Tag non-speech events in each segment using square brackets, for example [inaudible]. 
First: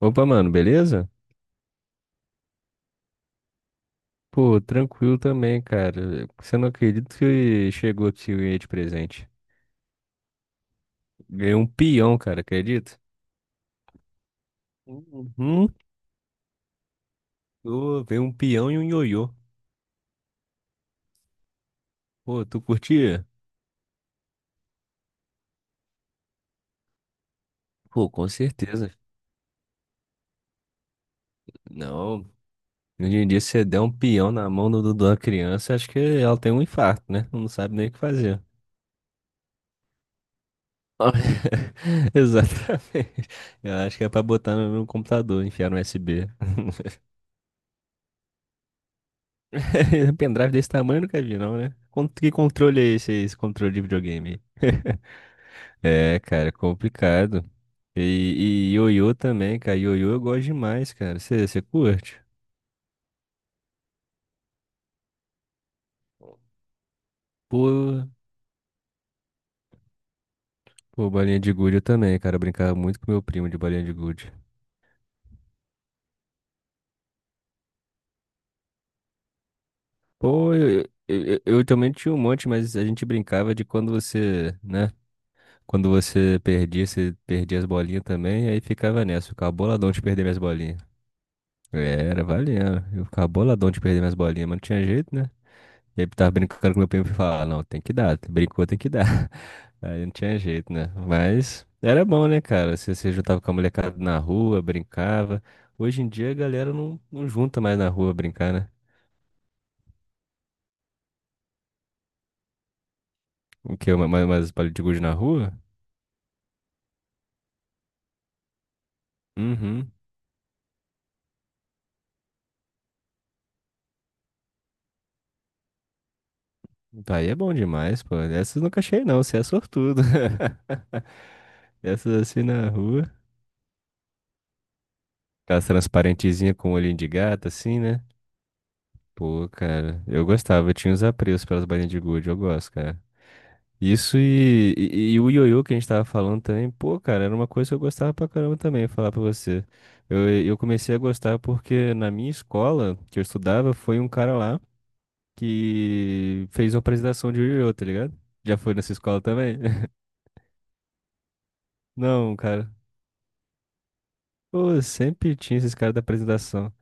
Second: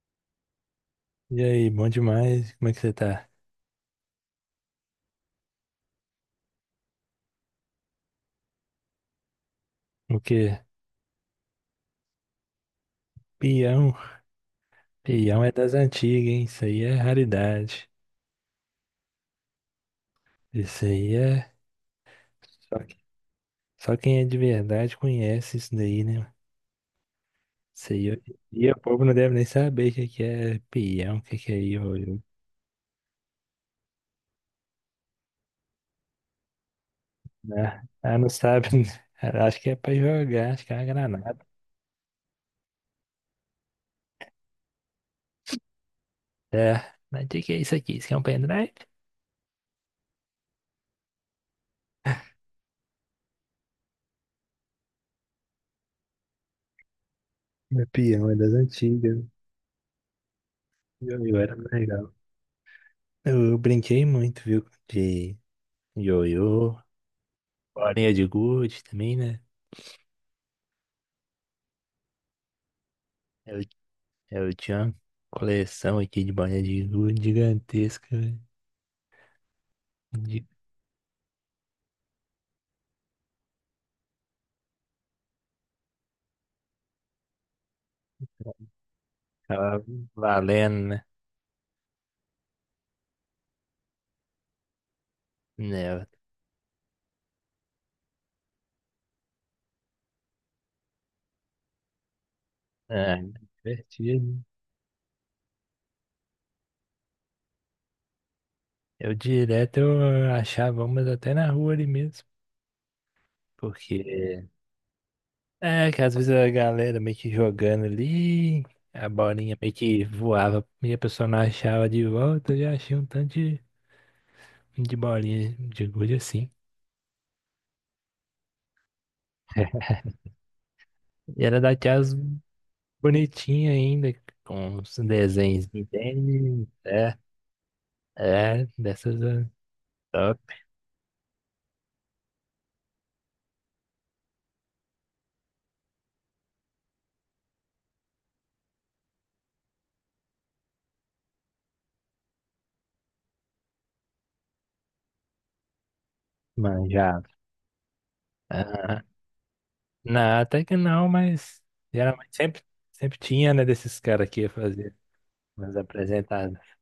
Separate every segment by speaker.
Speaker 1: Opa, mano, beleza?
Speaker 2: E aí, bom demais? Como é que você tá?
Speaker 1: Pô, tranquilo também, cara. Você não acredita que chegou aqui o de presente?
Speaker 2: O quê?
Speaker 1: Ganhei um peão, cara, acredita?
Speaker 2: Peão? Peão é
Speaker 1: Uhum.
Speaker 2: das antigas, hein? Isso aí é raridade.
Speaker 1: Pô, veio um peão e um ioiô.
Speaker 2: Isso aí é.
Speaker 1: Pô, tu
Speaker 2: Só,
Speaker 1: curtia?
Speaker 2: só quem é de verdade conhece isso daí, né? Isso aí
Speaker 1: Pô, com
Speaker 2: hoje em dia o
Speaker 1: certeza.
Speaker 2: povo não deve nem saber o que que é peão, o que que é ioiô.
Speaker 1: Não. Hoje em dia, se você der um peão na mão da criança, acho que ela tem um infarto, né? Não sabe
Speaker 2: Né?
Speaker 1: nem o que
Speaker 2: Ah, não
Speaker 1: fazer.
Speaker 2: sabe. [laughs] Acho que é pra jogar, acho que é uma granada.
Speaker 1: [laughs] Exatamente. Eu acho que é pra botar no computador, enfiar no USB.
Speaker 2: É. Mas o que que é isso aqui? Isso aqui é um pendrive?
Speaker 1: [laughs] Pendrive desse tamanho eu nunca vi, não, né? Que controle é esse, aí, esse controle de videogame? [laughs] É, cara, complicado.
Speaker 2: É
Speaker 1: E,
Speaker 2: peão, é das
Speaker 1: e ioiô
Speaker 2: antigas.
Speaker 1: também, cara. Ioiô eu gosto demais, cara.
Speaker 2: Ioiô era
Speaker 1: Você
Speaker 2: mais legal.
Speaker 1: curte?
Speaker 2: Eu brinquei muito, viu? De ioiô.
Speaker 1: Pô,
Speaker 2: Bolinha de gude também, né?
Speaker 1: pô, bolinha de gude eu também, cara. Eu brincava muito com meu primo de
Speaker 2: Eu,
Speaker 1: bolinha de gude.
Speaker 2: eu tinha uma coleção aqui de bolinha de gude gigantesca, velho. De
Speaker 1: Pô, eu também tinha um monte, mas a gente brincava de quando você, né? Quando você perdia as bolinhas também, aí ficava nessa, ficava
Speaker 2: ficava
Speaker 1: boladão de perder minhas bolinhas.
Speaker 2: valendo, né?
Speaker 1: Era, valia. Eu ficava boladão de perder minhas bolinhas, mas não tinha jeito, né? E aí
Speaker 2: Né.
Speaker 1: eu tava brincando com meu primo e falava, ah, não, tem que dar, brincou, tem que dar. [laughs] Aí não tinha jeito, né? Mas era bom, né, cara? Você se
Speaker 2: É, é
Speaker 1: juntava com a molecada na
Speaker 2: divertido.
Speaker 1: rua, brincava. Hoje em dia a galera não junta mais na rua brincar, né?
Speaker 2: Eu direto eu achava umas até na rua ali mesmo,
Speaker 1: O quê?
Speaker 2: porque
Speaker 1: Mais palito de gude na rua?
Speaker 2: é que às vezes a galera meio que jogando ali, a bolinha meio
Speaker 1: Uhum.
Speaker 2: que voava e a pessoa não achava de volta, eu já achei um tanto de bolinha de gude assim.
Speaker 1: Aí é bom demais, pô. Essas eu nunca achei, não. Você é
Speaker 2: [laughs]
Speaker 1: sortudo.
Speaker 2: E era
Speaker 1: [laughs]
Speaker 2: daquelas
Speaker 1: Essas assim na rua.
Speaker 2: bonitinha ainda, com os
Speaker 1: Aquelas
Speaker 2: desenhos de
Speaker 1: transparentezinhas
Speaker 2: tênis,
Speaker 1: com olhinho de
Speaker 2: é,
Speaker 1: gato, assim, né?
Speaker 2: é, dessas é,
Speaker 1: Pô, cara, eu
Speaker 2: top,
Speaker 1: gostava, eu tinha os apreços pelas bainhas de gude, eu gosto, cara. Isso e o ioiô que a gente tava falando também, pô, cara, era uma coisa que eu gostava pra caramba também, falar pra você. Eu comecei a gostar porque na minha escola, que eu estudava, foi um cara lá que fez uma apresentação
Speaker 2: manjava.
Speaker 1: de ioiô, tá ligado? Já foi nessa
Speaker 2: Ah,
Speaker 1: escola também? [laughs]
Speaker 2: não, até que não, mas geralmente
Speaker 1: Não,
Speaker 2: sempre,
Speaker 1: cara.
Speaker 2: sempre tinha, né, desses caras que ia
Speaker 1: Pô,
Speaker 2: fazer
Speaker 1: sempre tinha esses
Speaker 2: umas
Speaker 1: caras da
Speaker 2: apresentadas.
Speaker 1: apresentação.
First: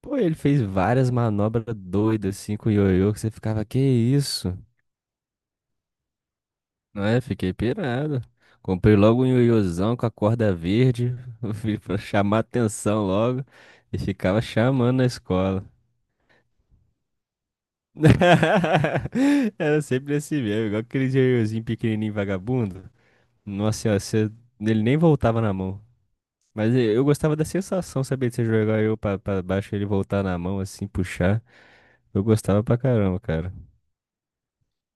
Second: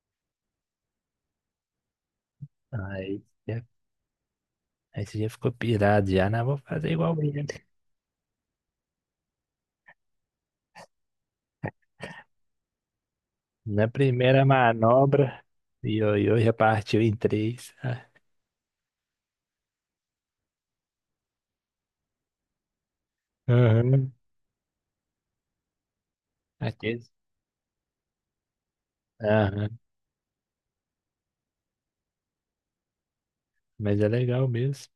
Speaker 1: Pô, ele fez várias manobras doidas assim com o ioiô, que
Speaker 2: Aí,
Speaker 1: você
Speaker 2: é,
Speaker 1: ficava, que isso?
Speaker 2: aí você já ficou pirado, já, não, vou fazer
Speaker 1: Não
Speaker 2: igual
Speaker 1: é?
Speaker 2: ele.
Speaker 1: Fiquei pirado. Comprei logo um ioiôzão com a corda verde, [laughs] vi pra chamar atenção logo,
Speaker 2: Na
Speaker 1: e
Speaker 2: primeira
Speaker 1: ficava chamando na
Speaker 2: manobra,
Speaker 1: escola.
Speaker 2: ioiô já partiu em três. Ah,
Speaker 1: [laughs] Era sempre assim mesmo, igual aquele ioiôzinho pequenininho vagabundo. Nossa senhora,
Speaker 2: aham,
Speaker 1: você... ele nem voltava na mão. Mas eu
Speaker 2: aqueles.
Speaker 1: gostava da sensação, sabia, de você jogar eu pra baixo e
Speaker 2: Aham,
Speaker 1: ele voltar na mão, assim, puxar. Eu gostava pra caramba, cara.
Speaker 2: mas é legal mesmo.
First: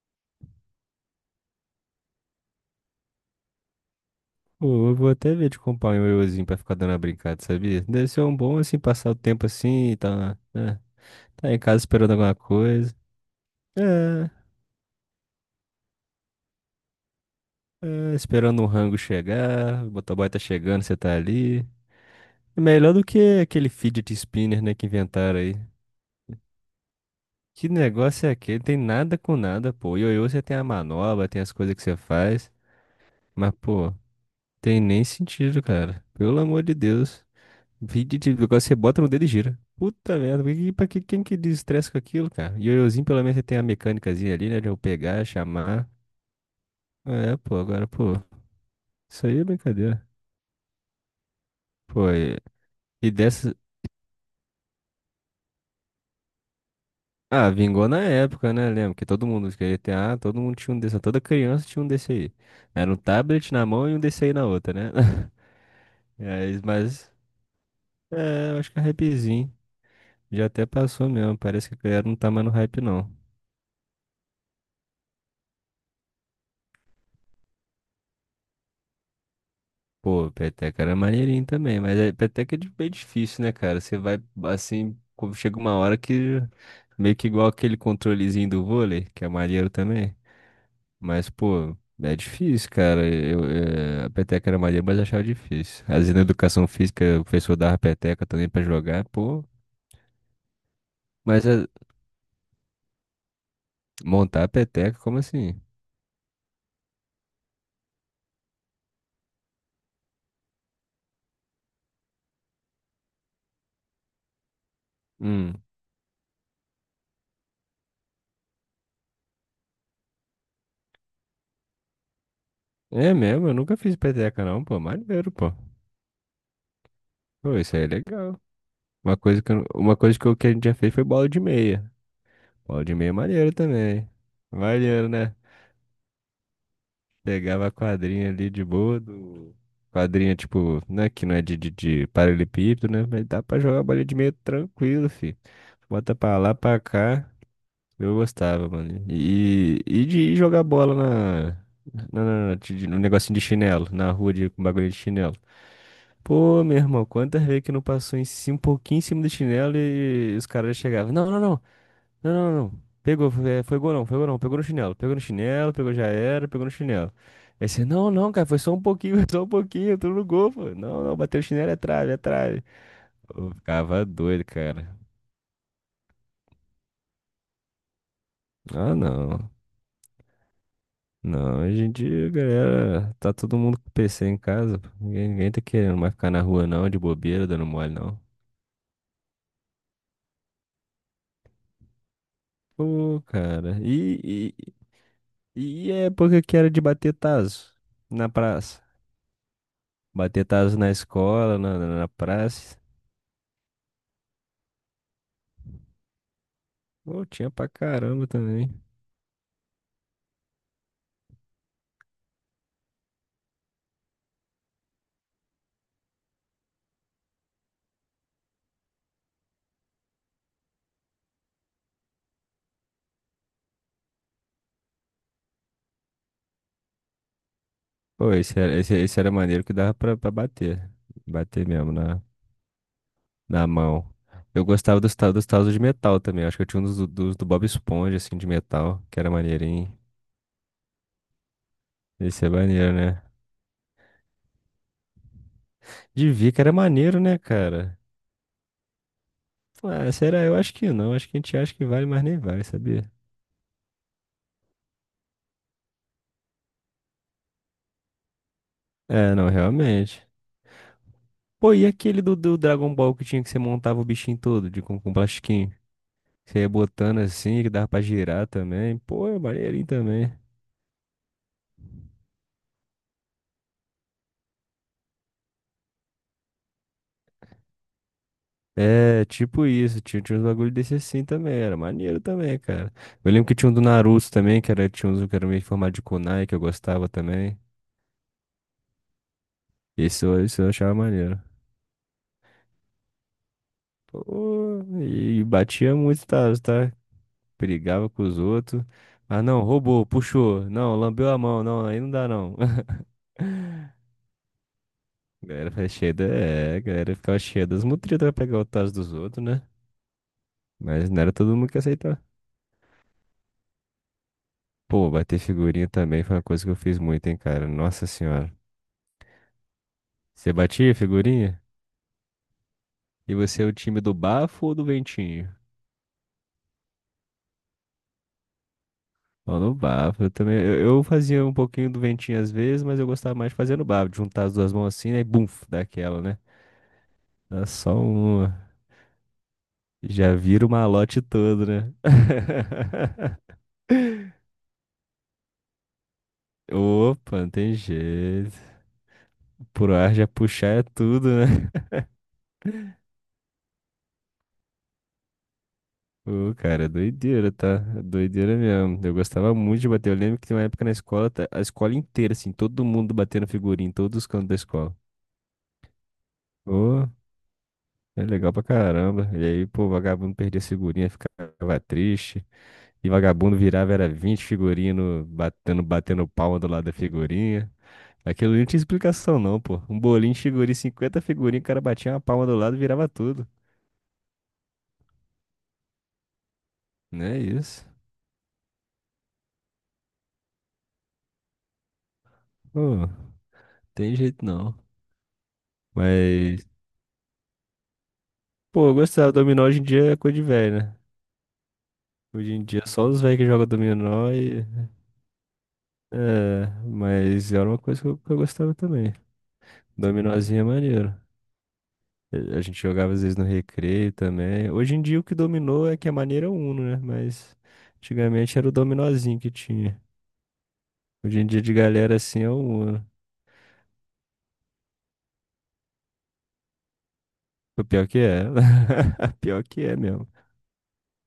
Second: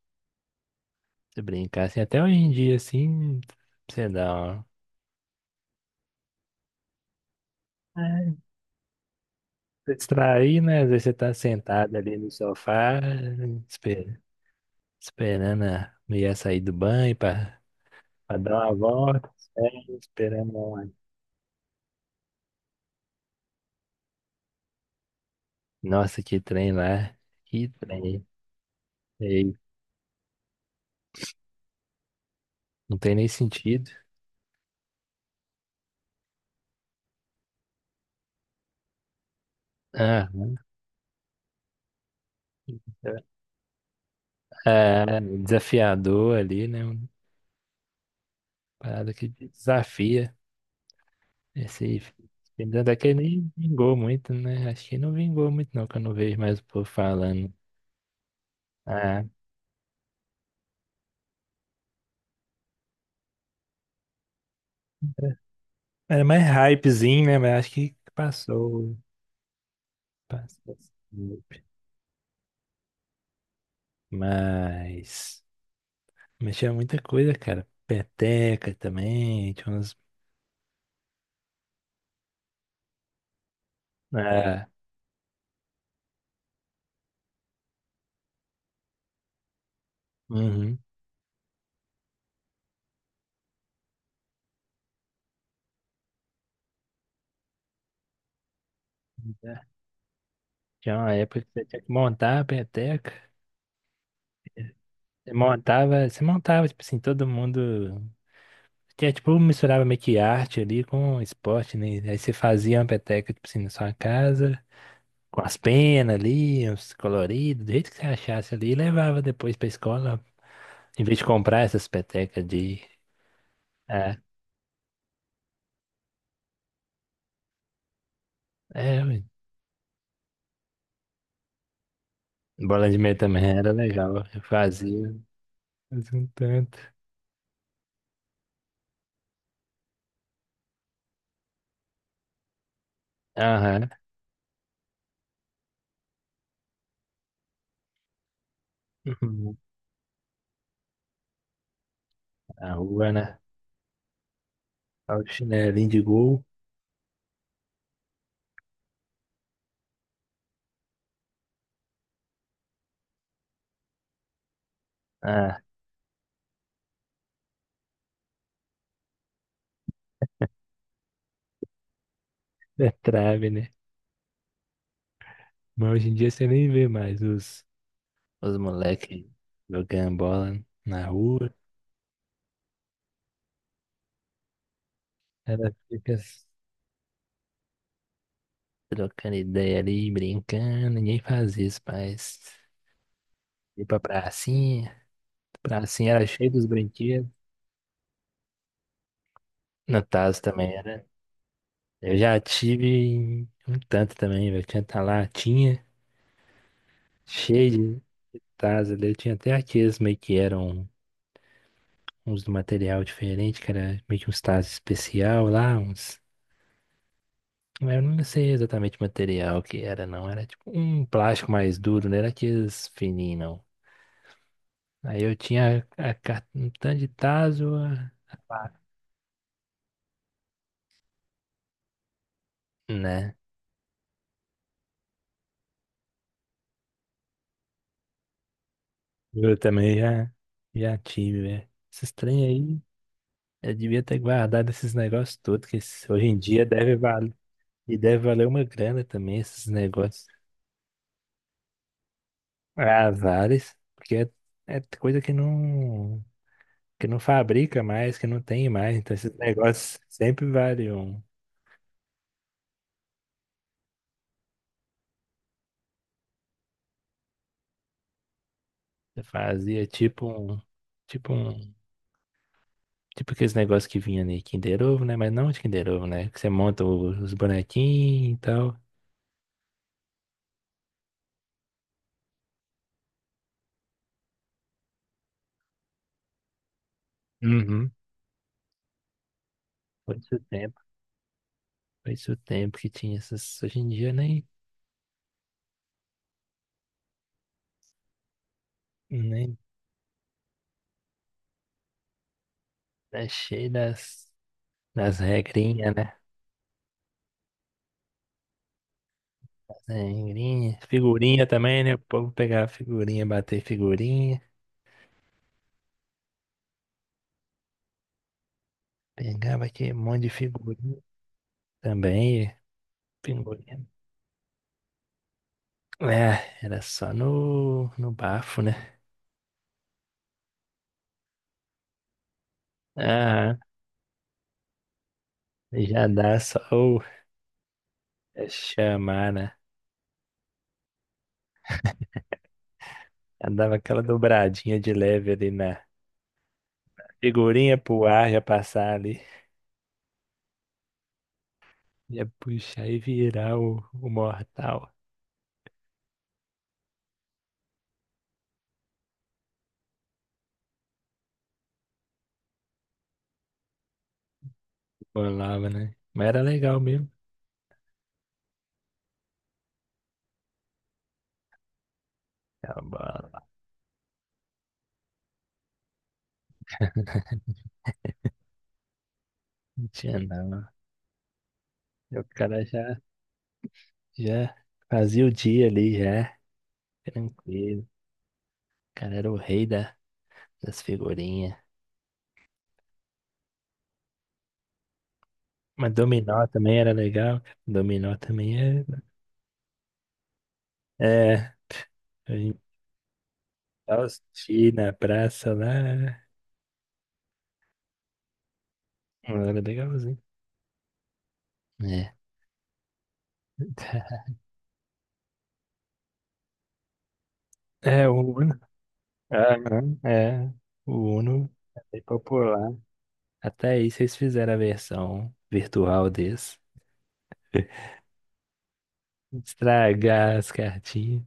Speaker 2: Se brincar assim, até hoje em dia, assim, você dá uma.
Speaker 1: Pô, eu vou até ver de comprar um ioiôzinho pra ficar dando uma brincada, sabia? Deve ser um
Speaker 2: É,
Speaker 1: bom, assim, passar o tempo assim
Speaker 2: pra
Speaker 1: e tá.
Speaker 2: distrair, né? Às vezes você tá
Speaker 1: Tá em casa
Speaker 2: sentado
Speaker 1: esperando
Speaker 2: ali no
Speaker 1: alguma coisa.
Speaker 2: sofá, espe-
Speaker 1: É,
Speaker 2: esperando a mulher sair do banho pra,
Speaker 1: é,
Speaker 2: pra
Speaker 1: esperando
Speaker 2: dar
Speaker 1: um
Speaker 2: uma
Speaker 1: rango
Speaker 2: volta, é,
Speaker 1: chegar. O motoboy tá
Speaker 2: esperando
Speaker 1: chegando,
Speaker 2: uma.
Speaker 1: você tá ali. É melhor do que aquele fidget spinner, né, que inventaram aí.
Speaker 2: Nossa, que trem lá. Que
Speaker 1: Que
Speaker 2: trem.
Speaker 1: negócio é aquele? Tem nada com
Speaker 2: Ei,
Speaker 1: nada, pô. Ioiô, você tem a manobra, tem as coisas que você faz.
Speaker 2: não tem nem
Speaker 1: Mas,
Speaker 2: sentido.
Speaker 1: pô, tem nem sentido, cara. Pelo amor de Deus. Fidget, agora você bota no dedo e gira. Puta
Speaker 2: Ah,
Speaker 1: merda, pra que, quem que desestressa com aquilo, cara? Ioiôzinho, pelo menos, você tem a mecânicazinha ali, né, de eu
Speaker 2: é,
Speaker 1: pegar, chamar.
Speaker 2: desafiador ali, né? Uma
Speaker 1: É, pô, agora, pô,
Speaker 2: parada
Speaker 1: isso
Speaker 2: que
Speaker 1: aí é brincadeira.
Speaker 2: desafia. Esse
Speaker 1: Foi.
Speaker 2: filme até
Speaker 1: E
Speaker 2: que nem
Speaker 1: dessa.
Speaker 2: vingou muito, né? Acho que não vingou muito, não, que eu não vejo mais o povo
Speaker 1: Ah,
Speaker 2: falando.
Speaker 1: vingou na época, né? Lembro que
Speaker 2: Ah,
Speaker 1: todo mundo queria ter, ah, todo mundo tinha um desse, toda criança tinha um desse aí. Era um tablet na mão e um desse aí na outra, né? [laughs]
Speaker 2: era mais
Speaker 1: Mas
Speaker 2: hypezinho, né? Mas acho que
Speaker 1: é, eu acho que é um
Speaker 2: passou.
Speaker 1: hypezinho. Já até
Speaker 2: Passou esse
Speaker 1: passou mesmo.
Speaker 2: hype.
Speaker 1: Parece que a galera não tá mais no hype, não.
Speaker 2: Mas. Mas tinha muita coisa, cara. Peteca também. Tinha uns.
Speaker 1: Pô, peteca era maneirinho também, mas é, peteca é bem difícil, né, cara? Você vai
Speaker 2: Ah,
Speaker 1: assim, quando chega uma hora que meio que igual aquele controlezinho do vôlei, que é maneiro também.
Speaker 2: uhum.
Speaker 1: Mas, pô, é difícil, cara. Eu, a peteca era maneira, mas achava difícil. Às vezes na educação física, o professor dava peteca também pra jogar, pô.
Speaker 2: Tinha uma época
Speaker 1: Mas
Speaker 2: que você
Speaker 1: eh,
Speaker 2: tinha que montar a peteca.
Speaker 1: montar a peteca, como assim?
Speaker 2: Tipo assim, todo mundo. Tinha, tipo, misturava meio que arte ali com esporte, né? Aí você fazia uma peteca, tipo assim, na sua casa, com as
Speaker 1: Hum.
Speaker 2: penas ali, uns coloridos, do jeito que você achasse ali, e levava depois pra escola. Em vez de comprar essas petecas de.
Speaker 1: É mesmo, eu nunca fiz
Speaker 2: É,
Speaker 1: peteca não, pô. Maneiro, pô. Pô, isso aí é legal.
Speaker 2: é,
Speaker 1: Uma
Speaker 2: ué.
Speaker 1: coisa que que a gente já fez foi bola de meia. Bola
Speaker 2: Bola
Speaker 1: de
Speaker 2: de
Speaker 1: meia é
Speaker 2: meia também
Speaker 1: maneiro
Speaker 2: era
Speaker 1: também.
Speaker 2: legal.
Speaker 1: Maneiro, né?
Speaker 2: Fazia um tanto.
Speaker 1: Pegava a quadrinha ali de boa do. Quadrinha, tipo, né? Que não é de paralelepípedo, né? Mas dá pra
Speaker 2: Aham.
Speaker 1: jogar
Speaker 2: [laughs]
Speaker 1: bola de meio tranquilo, fi. Bota pra lá, pra cá. Eu gostava, mano.
Speaker 2: Uhum.
Speaker 1: E de jogar bola na.
Speaker 2: A
Speaker 1: No
Speaker 2: rua,
Speaker 1: negocinho
Speaker 2: né?
Speaker 1: de chinelo, na rua de, com bagulho de
Speaker 2: Olha o
Speaker 1: chinelo.
Speaker 2: chinelinho de gol.
Speaker 1: Pô, meu irmão, quantas vezes que não passou em cima, um pouquinho em cima do chinelo e os caras chegavam. Não. Não, não, não. Pegou, foi, é, foi gol não, foi gol não. Pegou no chinelo, pegou no
Speaker 2: Ah,
Speaker 1: chinelo, pegou já era, pegou no chinelo. Aí você, não, não, cara, foi só um pouquinho, [laughs] só um pouquinho, tudo no gol, pô. Não, não, bateu o chinelo, é trave, é trave.
Speaker 2: é trave,
Speaker 1: Eu
Speaker 2: né?
Speaker 1: ficava doido, cara.
Speaker 2: Mas hoje em dia você nem vê mais os
Speaker 1: Ah,
Speaker 2: moleques
Speaker 1: não.
Speaker 2: jogando bola na rua.
Speaker 1: Não, hoje em dia, galera, tá todo mundo com PC em casa. Pô. Ninguém tá
Speaker 2: Ela
Speaker 1: querendo
Speaker 2: fica
Speaker 1: mais ficar na rua, não, de bobeira, dando mole, não.
Speaker 2: trocando ideia ali, brincando. Ninguém faz isso, mas
Speaker 1: Pô, cara.
Speaker 2: ir pra
Speaker 1: E, e,
Speaker 2: pracinha.
Speaker 1: e a
Speaker 2: Pracinha era
Speaker 1: época
Speaker 2: cheia
Speaker 1: que
Speaker 2: dos
Speaker 1: era de bater
Speaker 2: brinquedos.
Speaker 1: tazo na praça.
Speaker 2: No tazo
Speaker 1: Bater
Speaker 2: também
Speaker 1: tazo na
Speaker 2: era.
Speaker 1: escola, na
Speaker 2: Eu já
Speaker 1: praça.
Speaker 2: tive um tanto também, velho. Tinha tá lá, tinha,
Speaker 1: Pô, tinha pra
Speaker 2: cheio
Speaker 1: caramba
Speaker 2: de
Speaker 1: também.
Speaker 2: tazos ali. Eu tinha até aqueles meio que eram uns do material diferente, que era meio que uns tazos especial lá, uns. Eu não sei exatamente o material que era, não. Era tipo um plástico mais duro, não era aqueles fininhos, não. Aí eu tinha um tanto de tazo, a-.
Speaker 1: Pô, esse
Speaker 2: Claro.
Speaker 1: era, esse, esse era maneiro que dava pra bater. Bater mesmo na,
Speaker 2: Né?
Speaker 1: na mão. Eu gostava dos tazos de metal também. Acho que eu tinha um dos do Bob Esponja, assim, de metal, que era
Speaker 2: Eu
Speaker 1: maneirinho.
Speaker 2: também já, já tive, velho. Esses
Speaker 1: Esse
Speaker 2: trem
Speaker 1: é
Speaker 2: aí,
Speaker 1: maneiro, né?
Speaker 2: eu devia ter guardado esses negócios todos, que esse- hoje
Speaker 1: De
Speaker 2: em
Speaker 1: ver que
Speaker 2: dia
Speaker 1: era
Speaker 2: deve
Speaker 1: maneiro,
Speaker 2: valer.
Speaker 1: né,
Speaker 2: E
Speaker 1: cara?
Speaker 2: deve valer uma grana também esses
Speaker 1: Ah,
Speaker 2: negócios.
Speaker 1: será? Eu acho que não. Acho que a gente acha que vale, mas nem vale,
Speaker 2: Ah,
Speaker 1: sabia?
Speaker 2: vários, porque é, é coisa que não fabrica mais, que não tem mais. Então
Speaker 1: É,
Speaker 2: esses
Speaker 1: não,
Speaker 2: negócios
Speaker 1: realmente.
Speaker 2: sempre valiam.
Speaker 1: Pô, e aquele do Dragon Ball que tinha que você montava o bichinho todo, de, com plastiquinho? Você ia botando assim, que dava pra girar também.
Speaker 2: Você
Speaker 1: Pô, é
Speaker 2: fazia
Speaker 1: maneirinho também.
Speaker 2: tipo um tipo aqueles negócios que vinha ali, Kinder Ovo, né? Mas não de Kinder Ovo, né? Que você monta os bonequinhos e tal.
Speaker 1: É, tipo isso, tinha uns bagulho desse assim também, era maneiro também, cara. Eu lembro que tinha um do Naruto também, que era, tinha uns que era meio formado de kunai, que eu gostava também.
Speaker 2: Uhum. Foi isso o
Speaker 1: Esse eu
Speaker 2: tempo,
Speaker 1: achava maneiro.
Speaker 2: foi isso o tempo que tinha essas. Hoje em dia nem
Speaker 1: Pô, e, batia muito, tá? Brigava com os outros. Ah,
Speaker 2: nem
Speaker 1: não, roubou, puxou. Não, lambeu a mão, não, aí não dá não. [laughs]
Speaker 2: tá cheio das
Speaker 1: A galera foi
Speaker 2: regrinhas, né?
Speaker 1: cheia da... É, a galera ficava cheia das mutretas pra pegar o tazo dos outros, né?
Speaker 2: Sangrinha.
Speaker 1: Mas não era
Speaker 2: Figurinha
Speaker 1: todo mundo que
Speaker 2: também, né? O
Speaker 1: aceitava.
Speaker 2: povo pegava figurinha, bater figurinha.
Speaker 1: Pô, bater figurinha também foi uma coisa que eu fiz muito, hein, cara. Nossa senhora.
Speaker 2: Pegava aquele monte de
Speaker 1: Você batia
Speaker 2: figurinha
Speaker 1: figurinha?
Speaker 2: também.
Speaker 1: E você é o
Speaker 2: Figurinha.
Speaker 1: time do bafo ou do ventinho?
Speaker 2: É, era só no bafo, né?
Speaker 1: Ó, no bafo. Eu também. Eu fazia um pouquinho do ventinho às vezes, mas eu gostava mais
Speaker 2: Ah,
Speaker 1: de fazer no bafo. De juntar as duas mãos assim, né? E bum,
Speaker 2: já
Speaker 1: daquela, né?
Speaker 2: dá só o
Speaker 1: Dá só
Speaker 2: é
Speaker 1: uma.
Speaker 2: chamar, né?
Speaker 1: Já vira o malote todo, né?
Speaker 2: Já
Speaker 1: [laughs]
Speaker 2: dava aquela dobradinha de leve ali na
Speaker 1: Opa, não tem
Speaker 2: figurinha pro ar já
Speaker 1: jeito.
Speaker 2: passar ali.
Speaker 1: Pro ar já puxar é tudo, né?
Speaker 2: Ia puxar
Speaker 1: [laughs]
Speaker 2: e virar o mortal.
Speaker 1: Ô, cara, doideira, tá? Doideira mesmo. Eu gostava muito de bater. Eu lembro que tem uma época na escola, a escola inteira, assim, todo mundo batendo figurinha, em todos os cantos da escola.
Speaker 2: Bolava, né? Mas era legal
Speaker 1: Ô,
Speaker 2: mesmo.
Speaker 1: é legal pra caramba. E aí, pô, vagabundo perdia figurinha, ficava triste.
Speaker 2: Tá
Speaker 1: E
Speaker 2: bom.
Speaker 1: vagabundo virava, era 20 figurinhas no- batendo, batendo palma do lado da figurinha. Aquilo ali não tinha explicação, não, pô.
Speaker 2: Não
Speaker 1: Um
Speaker 2: tinha
Speaker 1: bolinho de
Speaker 2: não.
Speaker 1: figurinha, 50 figurinhas, o cara batia
Speaker 2: E
Speaker 1: uma
Speaker 2: o
Speaker 1: palma do
Speaker 2: cara
Speaker 1: lado e
Speaker 2: já.
Speaker 1: virava tudo.
Speaker 2: Já fazia o dia ali, já.
Speaker 1: Não é
Speaker 2: Tranquilo.
Speaker 1: isso.
Speaker 2: O cara era o rei das figurinhas.
Speaker 1: Pô, tem jeito não.
Speaker 2: Mas dominó
Speaker 1: Mas
Speaker 2: também era legal. Dominó também
Speaker 1: pô, eu
Speaker 2: era.
Speaker 1: gostava. Dominó hoje em dia é coisa de velho, né?
Speaker 2: É, a
Speaker 1: Hoje
Speaker 2: gente
Speaker 1: em dia é só os velhos que jogam
Speaker 2: dava os
Speaker 1: dominó e...
Speaker 2: na praça lá.
Speaker 1: É, mas era uma coisa que eu gostava também.
Speaker 2: Era legalzinho.
Speaker 1: Dominózinho é maneiro.
Speaker 2: É.
Speaker 1: A gente jogava às vezes no recreio
Speaker 2: [laughs]
Speaker 1: também. Hoje em dia o que dominou é que a maneira é o Uno, né? Mas
Speaker 2: É, o
Speaker 1: antigamente
Speaker 2: Uno.
Speaker 1: era o dominózinho que
Speaker 2: Aham,
Speaker 1: tinha.
Speaker 2: é. O
Speaker 1: Hoje em
Speaker 2: Uno
Speaker 1: dia de
Speaker 2: é bem
Speaker 1: galera assim é o
Speaker 2: popular.
Speaker 1: Uno.
Speaker 2: Até aí vocês fizeram a versão virtual desse.
Speaker 1: O pior que é. [laughs] Pior que é mesmo.
Speaker 2: Estragar as cartinhas.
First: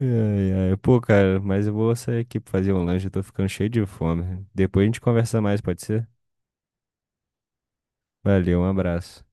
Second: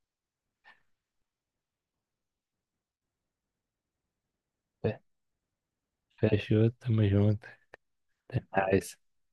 Speaker 1: Ai, ai. Pô, cara, mas eu vou sair aqui pra fazer um lanche. Eu tô ficando cheio de fome. Depois a
Speaker 2: Fe-
Speaker 1: gente conversa mais, pode ser?
Speaker 2: Fechou, tamo junto.
Speaker 1: Valeu, um
Speaker 2: Ah,
Speaker 1: abraço.